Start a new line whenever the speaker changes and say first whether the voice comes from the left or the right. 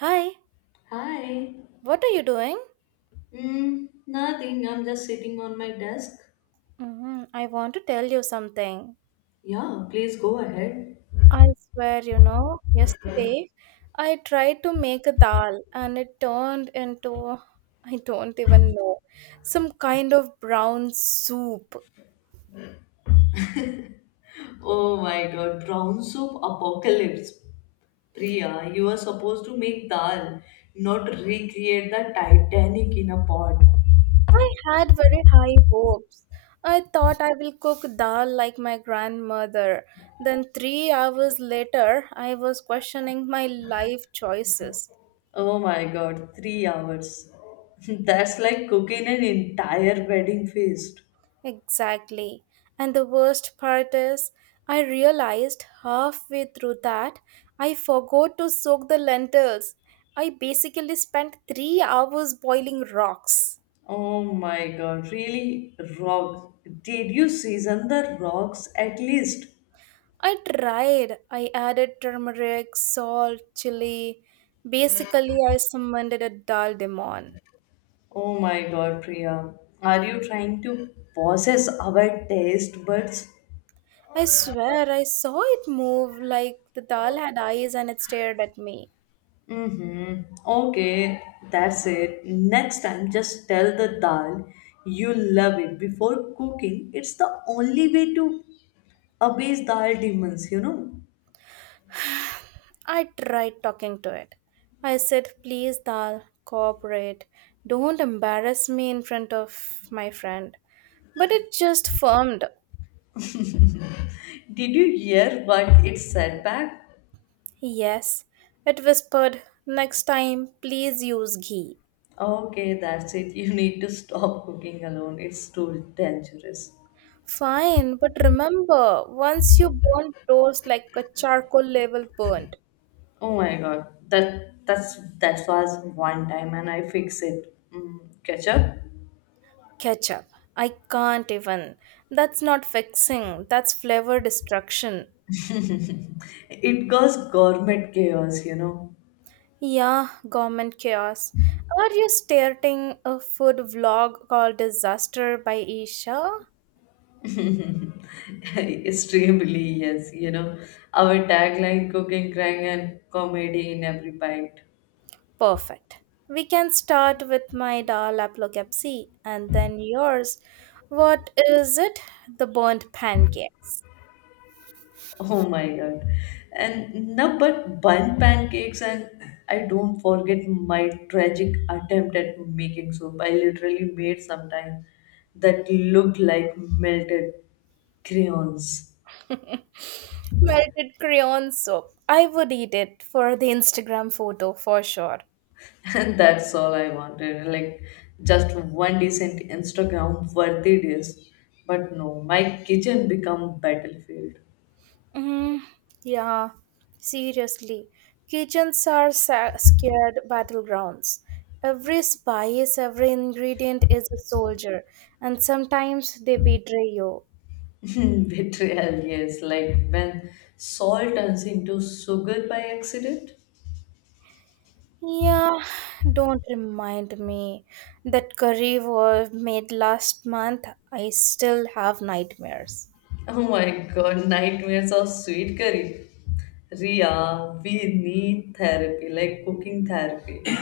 right: Hi,
left: Hi.
right: what are you doing?
left: Nothing. I'm just sitting on my desk.
right: I want to tell you something.
left: Yeah, please go ahead.
right: I swear, yesterday I tried to make a dal and it turned into, I don't even know, some kind of brown soup.
left: Oh my god, brown soup apocalypse. Priya, you are supposed to make dal, not recreate the Titanic in a pot.
right: I had very high hopes. I thought I will cook dal like my grandmother. Then, 3 hours later, I was questioning my life choices.
left: Oh my god, 3 hours. That's like cooking an entire wedding feast.
right: Exactly. And the worst part is, I realized halfway through that I forgot to soak the lentils. I basically spent 3 hours boiling rocks.
left: Oh my god, really? Rock. Did you season the rocks at least?
right: I tried. I added turmeric, salt, chili. Basically, I summoned a dal demon.
left: Oh my god, Priya. Are you trying to possess our taste buds?
right: I swear I saw it move like the dal had eyes and it stared at me.
left: Mm-hmm. Okay, that's it. Next time, just tell the dal you love it before cooking. It's the only way to abase dal demons.
right: I tried talking to it. I said, please, Dal, cooperate. Don't embarrass me in front of my friend. But it just firmed.
left: Did you hear what it said back?
right: Yes, it whispered, next time, please use ghee.
left: Okay, that's it. You need to stop cooking alone. It's too dangerous.
right: Fine, but remember, once you burn toast like a charcoal level burnt,
left: Oh my god, that was one time, and I fix it. Ketchup,
right: ketchup. I can't even. That's not fixing, that's flavor destruction.
left: it goes gourmet chaos.
right: Yeah, government chaos. Are you starting a food vlog called Disaster by Isha?
left: Extremely yes. Our tagline: cooking, crying, and comedy in every bite.
right: Perfect. We can start with my dal aplokepsi and then yours. What is it? The burnt pancakes.
left: Oh my god, and no, but bun pancakes, and I don't forget my tragic attempt at making soup. I literally made sometimes that looked like melted crayons.
right: Melted crayon soup. I would eat it for the Instagram photo for sure.
left: And that's all I wanted. Like just one decent Instagram worthy dish. But no, my kitchen become battlefield.
right: Mm, yeah, seriously. Kitchens are scared battlegrounds. Every spice, every ingredient is a soldier, and sometimes they betray you.
left: Betrayal, yes. Like when salt turns into sugar by accident.
right: Yeah, don't remind me. That curry was made last month. I still have nightmares.
left: Oh my god, nightmares of sweet curry. Ria, we need therapy, like cooking therapy.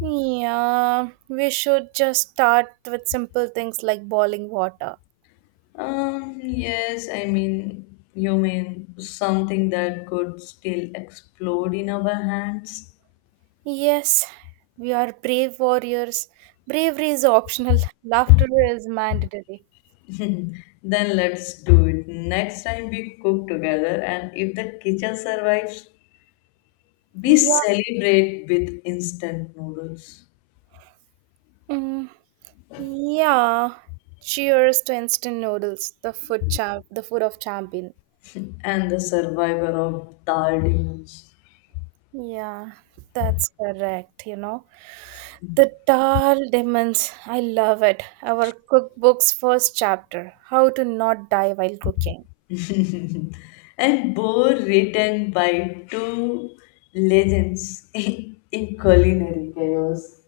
right: Yeah, we should just start with simple things like boiling water.
left: Yes, I mean, you mean something that could still explode in our hands?
right: Yes, we are brave warriors. Bravery is optional, laughter is mandatory.
left: Then let's do it. Next time we cook together, and if the kitchen survives, we
right: Yeah.
left: celebrate with instant noodles
right: Mm, yeah. Cheers to instant noodles, the food champ, the food of champion.
left: and the survivor of dal demons.
right: Yeah, that's correct, The Dal Demons, I love it. Our cookbook's first chapter, How to Not Die While Cooking.
left: And both written by two legends in culinary chaos.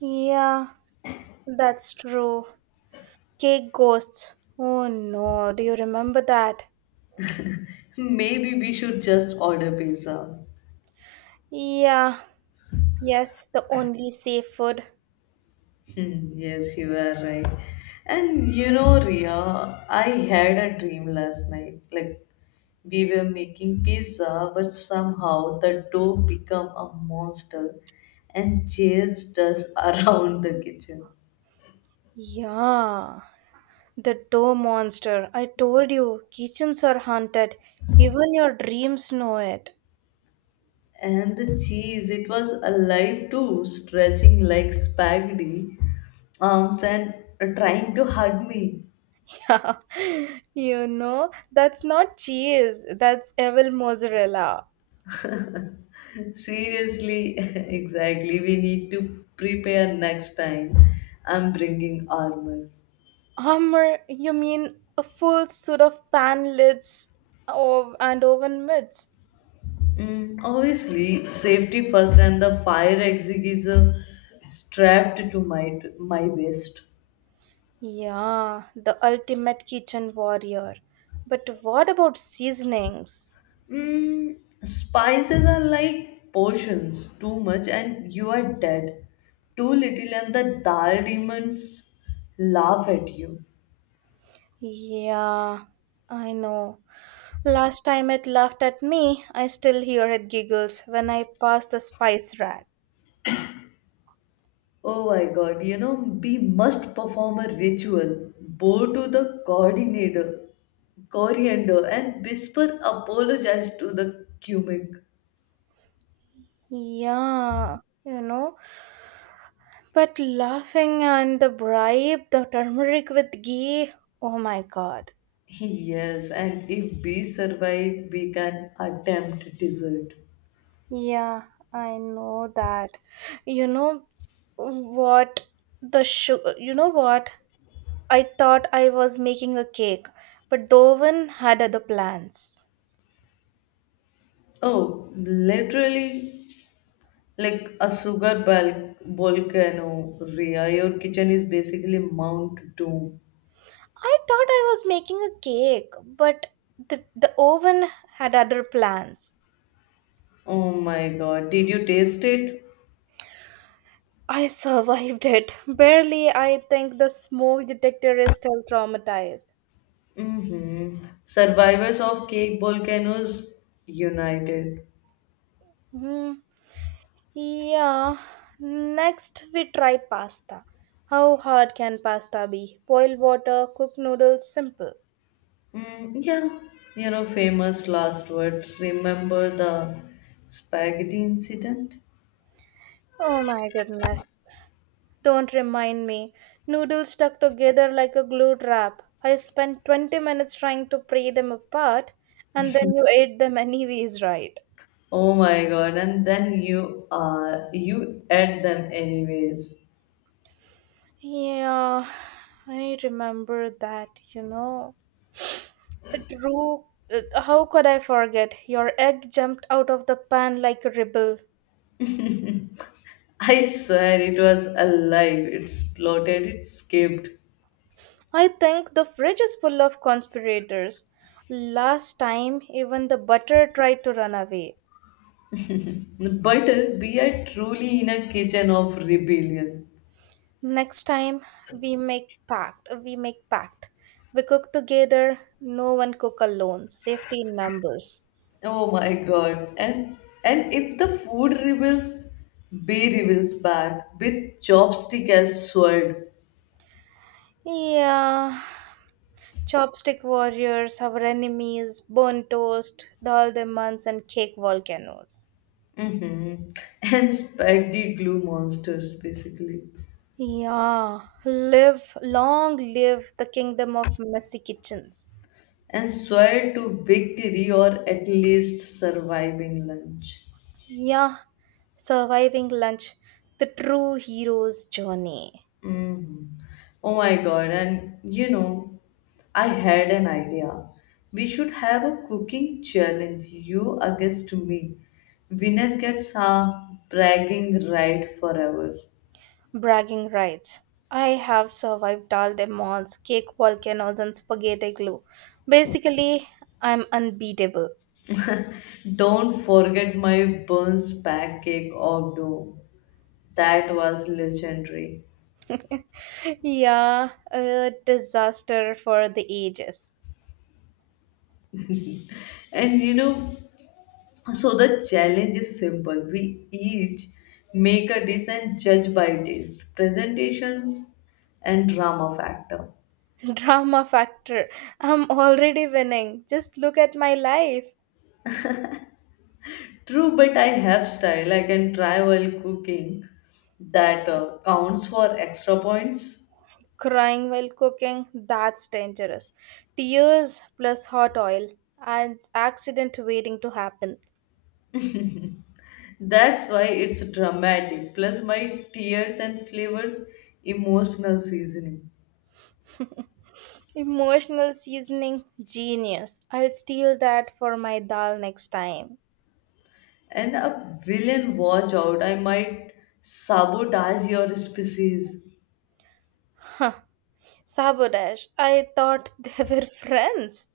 right: Yeah, that's true. Cake ghosts. Oh no, do you remember that?
left: Maybe we should just order pizza.
right: Yeah, yes, the only safe food.
left: Hmm, yes, you are right. And you know, Ria, I had a dream last night. Like we were making pizza, but somehow the dough became a monster and chased us around the kitchen.
right: Yeah, the dough monster. I told you, kitchens are haunted. Even your dreams know it.
left: And the cheese, it was alive too, stretching like spaghetti arms and trying to hug me.
right: Yeah, that's not cheese, that's evil mozzarella.
left: Seriously, exactly. We need to prepare next time. I'm bringing armor.
right: Hummer, you mean a full suit of pan lids and oven mitts?
left: Obviously, safety first, and the fire extinguisher strapped to my waist.
right: Yeah, the ultimate kitchen warrior. But what about seasonings?
left: Mm, Spices are like potions, too much, and you are dead. Too little, and the dal demons laugh at you.
right: Yeah, I know. Last time it laughed at me, I still hear it giggles when I pass the spice rack.
left: Oh my god, you know, we must perform a ritual, bow to the coordinator, coriander, and whisper apologize to the cumic.
right: Yeah, you know, but laughing and the bribe, the turmeric with ghee, oh my god.
left: Yes, and if we survive, we can attempt dessert.
right: Yeah, I know that. You know what the sugar, you know what? I thought I was making a cake, but the oven had other plans.
left: Oh, literally like a sugar volcano, Rhea. Your kitchen is basically Mount Doom.
right: I thought I was making a cake, but the oven had other plans.
left: Oh my god, did you taste it?
right: I survived it. Barely, I think the smoke detector is still traumatized.
left: Mm-hmm. Survivors of Cake Volcanoes United.
right: Hmm. Yeah. Next, we try pasta. How hard can pasta be? Boil water, cook noodles, simple.
left: Mm, yeah. You know, famous last words. Remember the spaghetti incident?
right: Oh my goodness. Don't remind me. Noodles stuck together like a glue trap. I spent 20 minutes trying to pry them apart, and then you ate them anyways, right?
left: Oh my god, and then you you ate them anyways.
right: Yeah, I remember that, you know. The true. How could I forget? Your egg jumped out of the pan like a rebel.
left: I swear it was alive, it splotted, it skipped.
right: I think the fridge is full of conspirators. Last time, even the butter tried to run away.
left: But we are truly in a kitchen of rebellion.
right: Next time we make pact, we make pact. We cook together, no one cook alone. Safety in numbers.
left: Oh my god. And if the food reveals, B rebels back with chopstick as sword.
right: Yeah. Chopstick warriors, our enemies, bone toast, dal demons and cake volcanoes.
left: Mm-hmm. And spike glue monsters basically.
right: Yeah. Live long live the kingdom of messy kitchens.
left: And swear to victory or at least surviving lunch.
right: Yeah. Surviving lunch, the true hero's journey.
left: Mhm. Oh my God. And you know, I had an idea. We should have a cooking challenge, you against me. Winner gets a bragging right forever.
right: Bragging rights. I have survived all the malls, cake volcanoes, and spaghetti glue. Basically, I'm unbeatable.
left: Don't forget my Burns pancake or dough. That was legendary.
right: Yeah, a disaster for the ages.
left: And you know, so the challenge is simple. We each make a dish and judge by taste, presentations, and drama factor.
right: Drama factor. I'm already winning. Just look at my life.
left: True, but I have style. I can try while cooking. That counts for extra points.
right: Crying while cooking, that's dangerous. Tears plus hot oil, and accident waiting to happen.
left: That's why it's dramatic. Plus, my tears and flavors, emotional seasoning.
right: Emotional seasoning, genius. I'll steal that for my dal next time.
left: And a villain watch out. I might sabotage your species
right: Huh. Sabotage. I thought they were friends.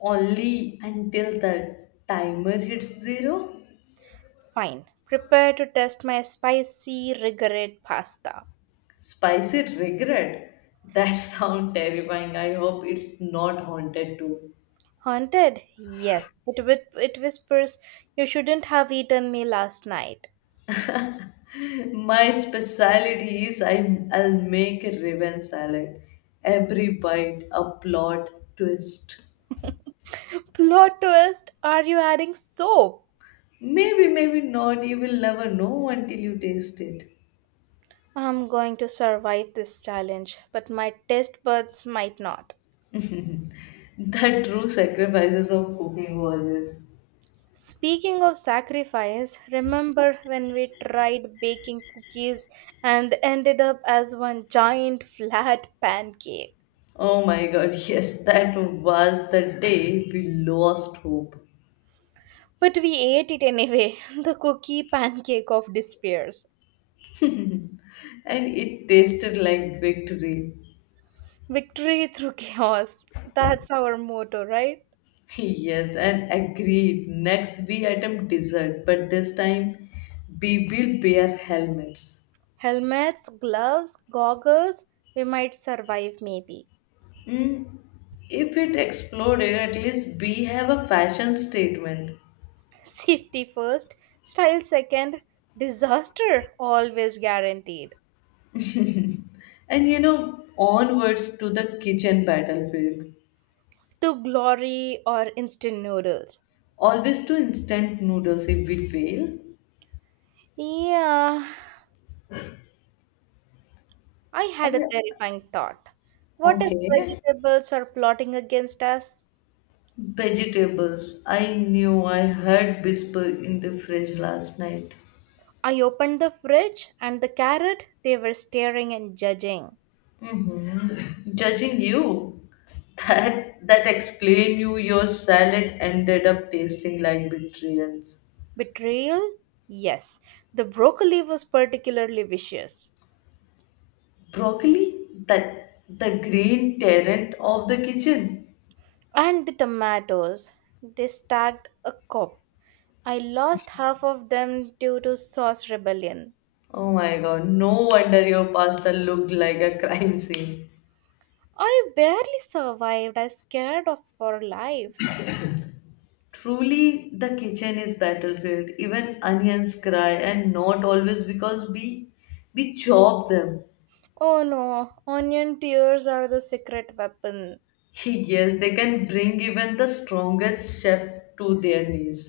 left: only until the timer hits zero.
right: Fine. Prepare to test my spicy rigorate pasta.
left: Spicy regret. That sound terrifying. I hope it's not haunted too.
right: Haunted? Yes. It, it whispers, you shouldn't have eaten me last night.
left: My speciality is I'll make a raven salad. Every bite, a plot twist.
right: Plot twist. Are you adding soap?
left: Maybe, maybe not. You will never know until you taste it.
right: I'm going to survive this challenge, but my taste buds might not.
left: The true sacrifices of cooking warriors.
right: Speaking of sacrifice, remember when we tried baking cookies and ended up as one giant flat pancake?
left: Oh my god, yes, that was the day we lost hope.
right: But we ate it anyway, the cookie pancake of despairs.
left: And it tasted like victory.
right: Victory through chaos. That's our motto, right?
left: Yes, and agreed. Next, we item dessert, but this time we will wear helmets.
right: Helmets, gloves, goggles, we might survive maybe.
left: Mm, if it exploded, at least we have a fashion statement.
right: Safety first, style second, disaster always guaranteed.
left: And you know, onwards to the kitchen battlefield.
right: To glory or instant noodles.
left: Always to instant noodles if we fail.
right: Yeah, I had a terrifying thought. What if
left: Okay.
right: vegetables are plotting against us?
left: Vegetables. I knew I heard whisper in the fridge last night.
right: I opened the fridge and the carrot, they were staring and judging.
left: Mm-hmm. Judging you. That explain you your salad ended up tasting like betrayals.
right: Betrayal? Yes. The broccoli was particularly vicious.
left: Broccoli, that the green tyrant of the kitchen.
right: And the tomatoes, they stacked a cup. I lost half of them due to sauce rebellion.
left: Oh my god, no wonder your pasta looked like a crime scene.
right: I barely survived. I scared of for life.
left: Truly, the kitchen is battlefield, even onions cry and not always because we chop them.
right: Oh no, onion tears are the secret weapon.
left: Yes, they can bring even the strongest chef to their knees.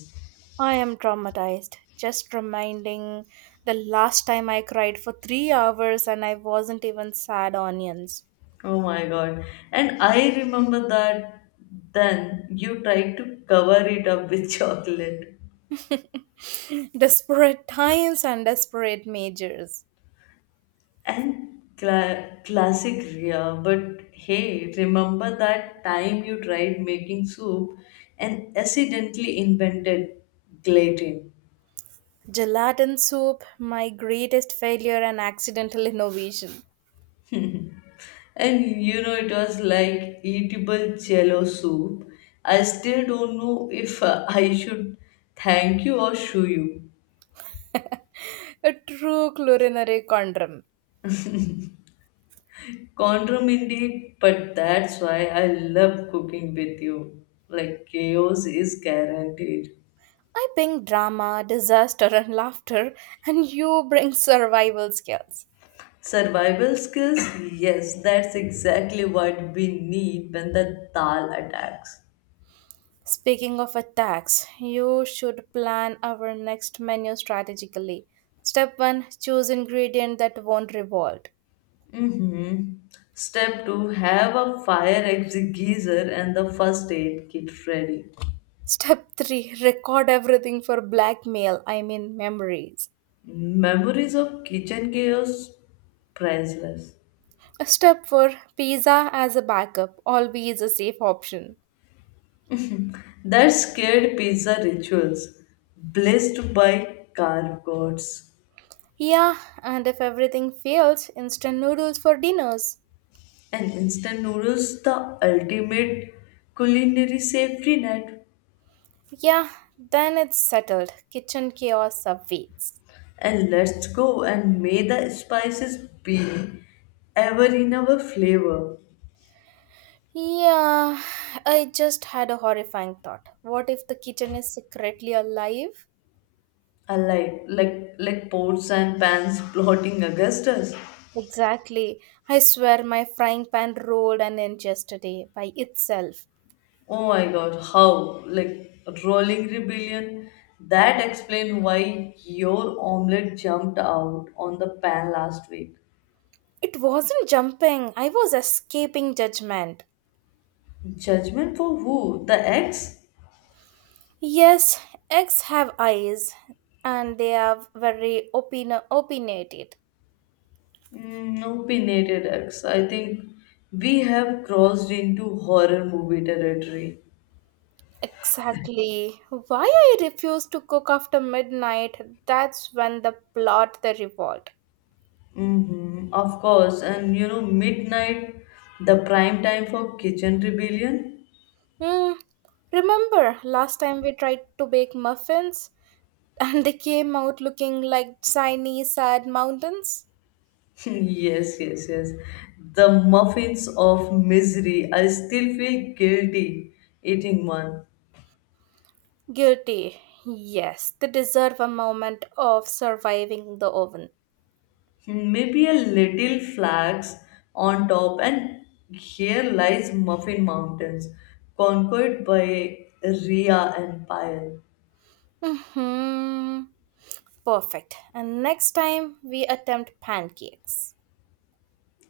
right: I am traumatized. Just reminding the last time I cried for 3 hours and I wasn't even sad onions.
left: Oh my god. And I remember that then you tried to cover it up with chocolate.
right: Desperate times and desperate measures.
left: And classic Ria, but hey, remember that time you tried making soup and accidentally invented gelatin?
right: Gelatin soup, my greatest failure and accidental innovation.
left: And you know, it was like eatable jello soup. I still don't know if I should thank you or shoo you.
right: A true culinary conundrum.
left: Condom indeed, but that's why I love cooking with you. Like, chaos is guaranteed.
right: I bring drama, disaster, and laughter, and you bring survival skills.
left: Survival skills? Yes, that's exactly what we need when the Dal attacks.
right: Speaking of attacks, you should plan our next menu strategically. Step 1, choose ingredient that won't revolt.
left: Mm-hmm. Step 2, have a fire extinguisher and the first aid kit ready.
right: Step 3, record everything for blackmail, I mean memories.
left: Memories of kitchen chaos? Priceless.
right: Step 4, pizza as a backup, always a safe option.
left: That scared pizza rituals, blessed by carb gods.
right: Yeah, and if everything fails, instant noodles for dinners.
left: And instant noodles, the ultimate culinary safety net.
right: Yeah, then it's settled. Kitchen chaos awaits.
left: And let's go and may the spices be ever in our flavor.
right: Yeah, I just had a horrifying thought. What if the kitchen is secretly alive?
left: Alike, like pots and pans plotting augustus.
right: Exactly. I swear my frying pan rolled an inch yesterday by itself.
left: Oh my god, how, like rolling rebellion, that explains why your omelette jumped out on the pan last week.
right: It wasn't jumping, I was escaping judgment.
left: Judgment for who? The eggs?
right: Yes, eggs have eyes and they are very opinionated.
left: No pinnated eggs, I think we have crossed into horror movie territory.
right: Exactly. Why I refuse to cook after midnight, that's when the plot the revolt.
left: Mm-hmm, of course, and you know, midnight, the prime time for kitchen rebellion.
right: Hmm. Remember last time we tried to bake muffins and they came out looking like shiny, sad mountains?
left: Yes, yes, yes. The muffins of misery. I still feel guilty eating one.
right: Guilty. Yes, they deserve a moment of surviving the oven.
left: Hmm, maybe a little flax on top, and here lies Muffin Mountains, conquered by Rhea Empire.
right: Hmm. Perfect. And next time we attempt pancakes.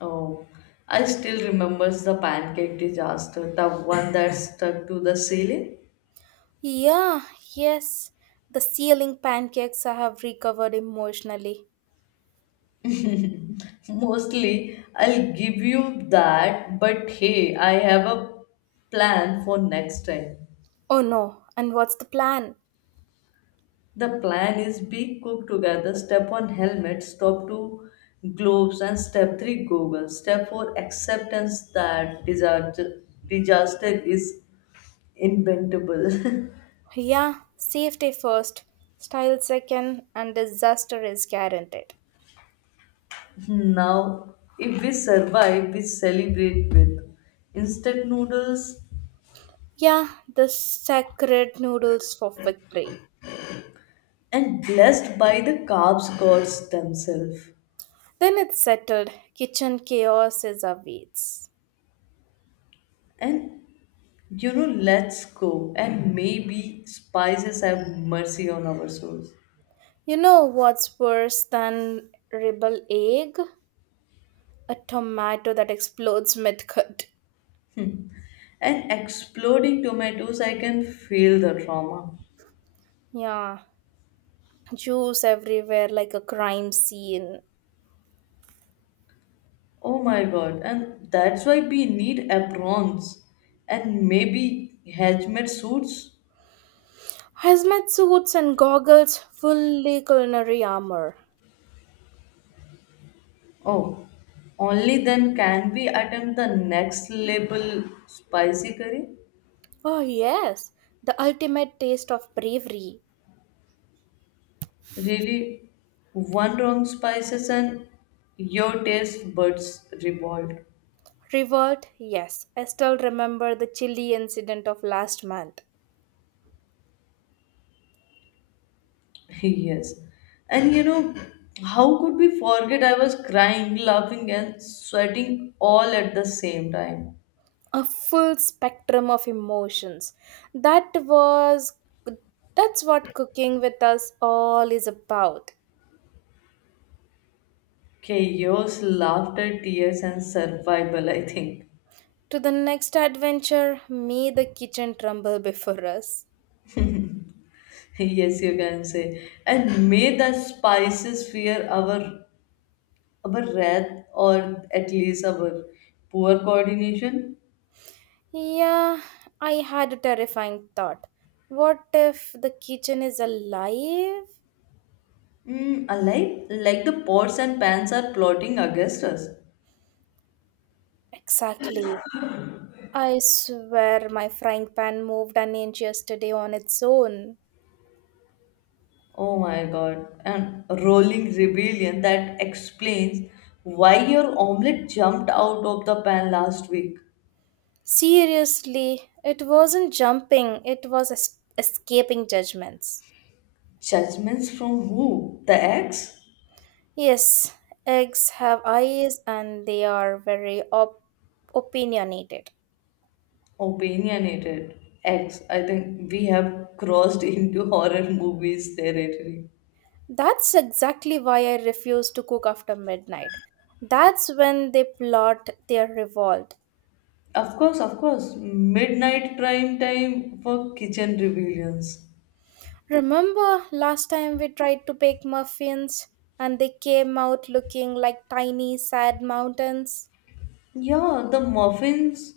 left: Oh, I still remembers the pancake disaster, the one that stuck to the ceiling.
right: Yeah, yes. The ceiling pancakes I have recovered emotionally.
left: Mostly, I'll give you that, but hey, I have a plan for next time.
right: Oh no, and what's the plan?
left: The plan is be cook together, step one helmet, step two gloves, and step three goggles. Step four, acceptance that disaster is inventable.
right: Yeah, safety first, style second, and disaster is guaranteed.
left: Now, if we survive, we celebrate with instant noodles
right: Yeah, the sacred noodles for victory.
left: and blessed by the carbs gods themselves.
right: Then it's settled. Kitchen chaos is awaits.
left: And you know, let's go and maybe spices have mercy on our souls.
right: You know what's worse than rebel egg? A tomato that explodes mid-cut.
left: And exploding tomatoes, I can feel the trauma.
right: Yeah, juice everywhere like a crime scene.
left: Oh my god, and that's why we need aprons and maybe hazmat suits.
right: Hazmat suits and goggles, fully culinary armor.
left: Oh, only then can we attempt the next level spicy curry.
right: Oh yes, the ultimate taste of bravery.
left: Really, one wrong spices and your taste buds revolt.
right: Revolt? Yes. I still remember the chilly incident of last month.
left: Yes. And you know, how could we forget? I was crying, laughing, and sweating all at the same time.
right: A full spectrum of emotions. That was that's what cooking with us all is about.
left: Chaos, laughter, tears, and survival, I think.
right: To the next adventure, may the kitchen tremble before us.
left: Yes, you can say. And may the spices fear our wrath or at least our poor coordination.
right: Yeah, I had a terrifying thought. What if the kitchen is alive?
left: Alike, like the pots and pans are plotting against us.
right: Exactly. I swear my frying pan moved an inch yesterday on its own.
left: Oh my god, and rolling rebellion, that explains why your omelette jumped out of the pan last week.
right: Seriously, it wasn't jumping, it was escaping judgments.
left: Judgments from who? The ex?
right: Yes, eggs have eyes and they are very opinionated.
left: Opinionated ex. I think we have crossed into horror movies territory.
right: That's exactly why I refuse to cook after midnight. That's when they plot their revolt.
left: Of course, of course. Midnight prime time for kitchen rebellions.
right: Remember last time we tried to bake muffins and they came out looking like tiny sad mountains?
left: Yeah, the muffins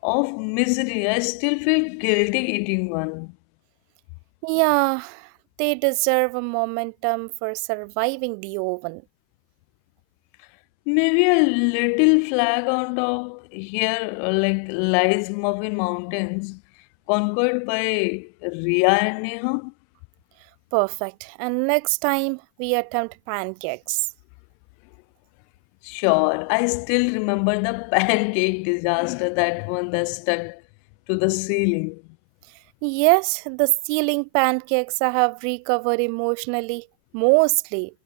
left: of misery. I still feel guilty eating one.
right: Yeah, they deserve a momentum for surviving the oven.
left: Maybe a little flag on top here, like lies Muffin Mountains, conquered by Ria and Neha.
right: Perfect. And next time we attempt pancakes.
left: Sure, I still remember the pancake disaster, that one that stuck to the ceiling.
right: Yes, the ceiling pancakes I have recovered emotionally, mostly.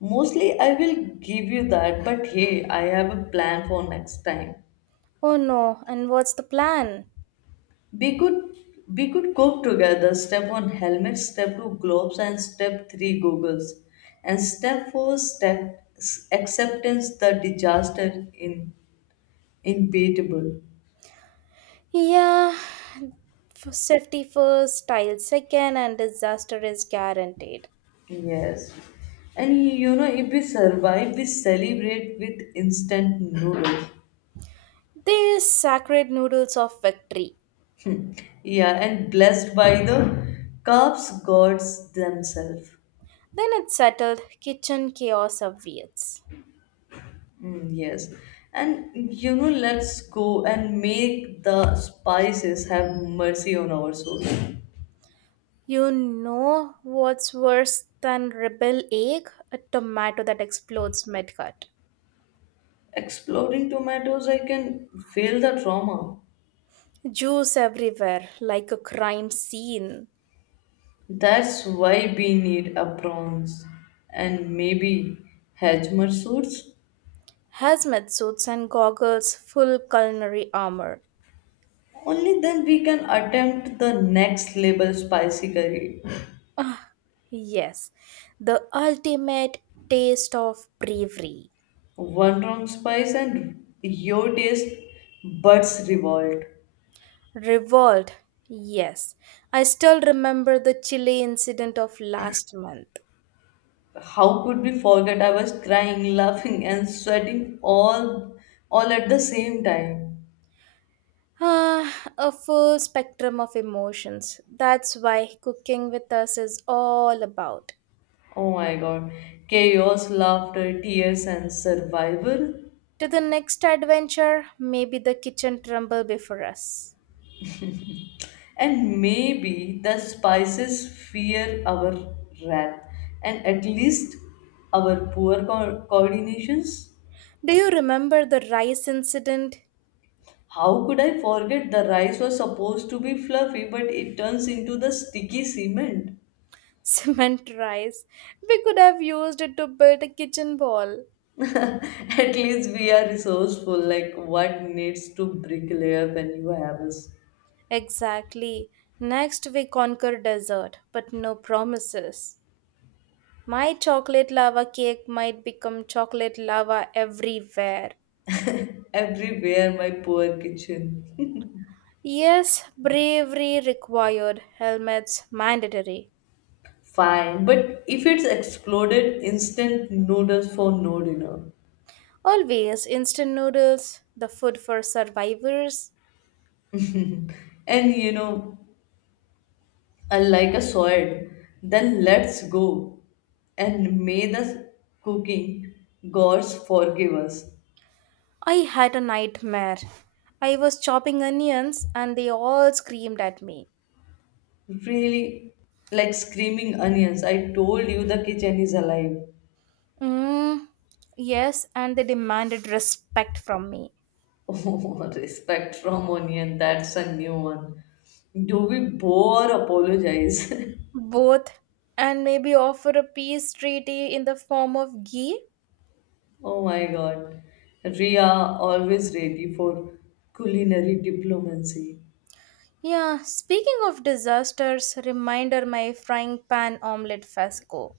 left: Mostly, I will give you that, but hey, I have a plan for next time.
right: Oh no, and what's the plan?
left: We could we could cope together. Step one helmet, step two gloves, and step three goggles. And step four acceptance the disaster in inevitable.
right: Yeah, safety first, style second, and disaster is guaranteed.
left: Yes. And you know, if we survive, we celebrate with instant noodles.
right: These sacred noodles of victory.
left: Yeah, and blessed by the carbs gods themselves.
right: Then it's settled, kitchen chaos awaits.
left: Mm, yes. And you know, let's go and make the spices have mercy on our souls.
right: You know what's worse than rebel egg? A tomato that explodes mid-cut.
left: Exploding tomatoes, I can feel the trauma.
right: Juice everywhere, like a crime scene.
left: That's why we need a prawns and maybe Hajmer suits.
right: Hazmat suits and goggles, full culinary armor.
left: Only then we can attempt the next level spicy curry.
right: Ah, yes, the ultimate taste of bravery.
left: One wrong spice and your taste buds revolt.
right: Revolt, yes. I still remember the chili incident of last month.
left: How could we forget? I was crying, laughing, and sweating all at the same time.
right: Ah, a full spectrum of emotions. That's why cooking with us is all about.
left: Oh my god. Chaos, laughter, tears, and survival.
right: To the next adventure, maybe the kitchen tremble before us.
left: And maybe the spices fear our wrath and at least our poor coordinations.
right: Do you remember the rice incident?
left: How could I forget the rice was supposed to be fluffy but it turns into the sticky cement?
right: Cement rice. We could have used it to build a kitchen wall.
left: At least we are resourceful. Like what needs to bricklayer when you have us.
right: Exactly. Next, we conquer dessert. But no promises. My chocolate lava cake might become chocolate lava everywhere.
left: Everywhere? My poor kitchen.
right: Yes, bravery required, helmets mandatory.
left: Fine, but if it's exploded, instant noodles for no dinner.
right: Always instant noodles, the food for survivors.
left: And you know, unlike a sword, then let's go. And may the cooking gods forgive us.
right: I had a nightmare. I was chopping onions and they all screamed at me.
left: Really, like screaming onions. I told you the kitchen is alive.
right: Mm, yes, and they demanded respect from me.
left: Oh, respect from Onion, that's a new one. Do we bow or apologize?
right: Both, and maybe offer a peace treaty in the form of ghee.
left: Oh my god. Ria always ready for culinary diplomacy.
right: Yeah, speaking of disasters, reminder my frying pan omelette fiasco.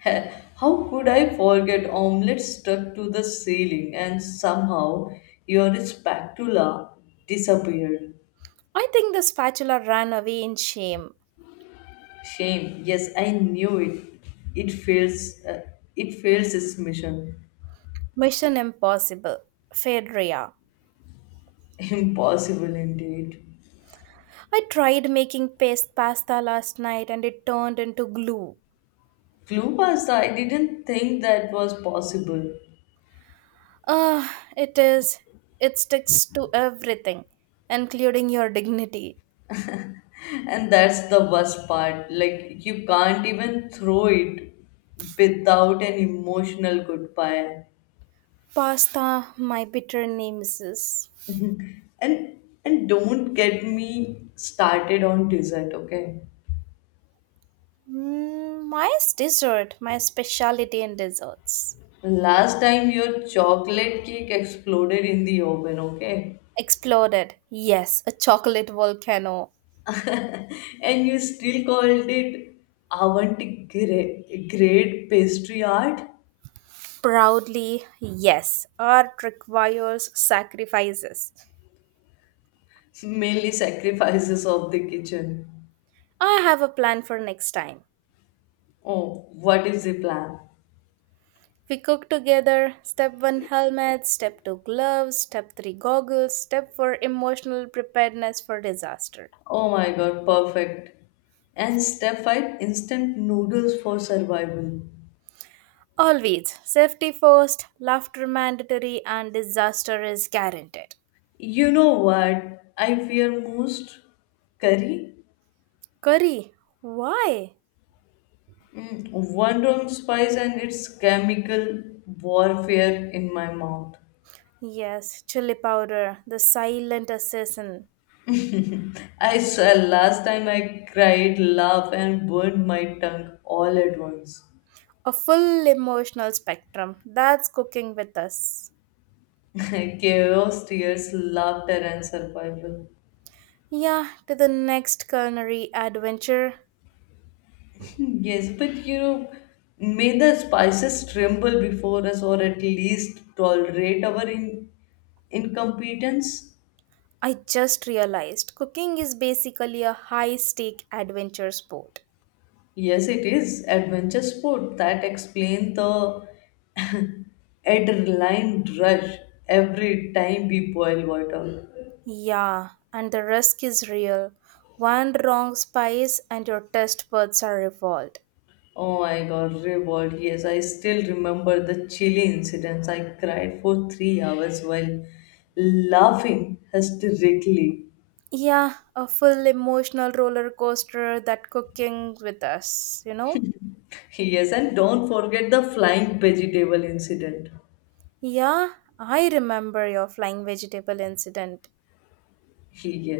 left: Heh, how could I forget? Omelette stuck to the ceiling and somehow your spatula disappeared?
right: I think the spatula ran away in shame.
left: Shame. Yes, I knew it. It fails. It fails its mission.
right: Mission impossible. Fedria.
left: Impossible indeed.
right: I tried making paste pasta last night and it turned into glue.
left: Clue pasta, I didn't think that was possible.
right: Ah, it is. It sticks to everything, including your dignity.
left: And that's the worst part. Like, you can't even throw it without an emotional goodbye.
right: Pasta, my bitter nemesis.
left: And and don't get me started on dessert, okay?
right: My dessert, my specialty in desserts.
left: Last time your chocolate cake exploded in the oven, okay?
right: Exploded. Yes, a chocolate volcano.
left: And you still called it avant grade pastry art,
right: Proudly, yes. Art requires sacrifices.
left: mainly sacrifices of the kitchen.
right: I have a plan for next time.
left: Oh, what is the plan?
right: We cook together. Step 1, helmet, step 2, gloves, step 3, goggles, step 4, emotional preparedness for disaster.
left: Oh my god, perfect. And step 5, instant noodles for survival.
right: Always safety first, laughter mandatory, and disaster is guaranteed.
left: You know what? I fear most curry.
right: Curry, why?
left: One wrong spice and it's chemical warfare in my mouth.
right: Yes, chili powder, the silent assassin.
left: I swear, last time I cried, laughed, and burned my tongue all at once.
right: A full emotional spectrum. That's cooking with us.
left: Chaos, tears, laughter, and survival.
right: Yeah, to the next culinary adventure.
left: Yes, but you know, may the spices tremble before us or at least tolerate our incompetence.
right: I just realized cooking is basically a high stake adventure sport.
left: Yes, it is adventure sport that explains the adrenaline rush every time we boil water.
right: Yeah, and the risk is real. One wrong spice and your taste buds are revolved.
left: Oh my god, reward. Yes, I still remember the chilly incidents. I cried for 3 hours while laughing hysterically.
right: Yeah, a full emotional roller coaster that cooking with us, you know?
left: Yes, and don't forget the flying vegetable incident.
right: Yeah, I remember your flying vegetable incident.
left: he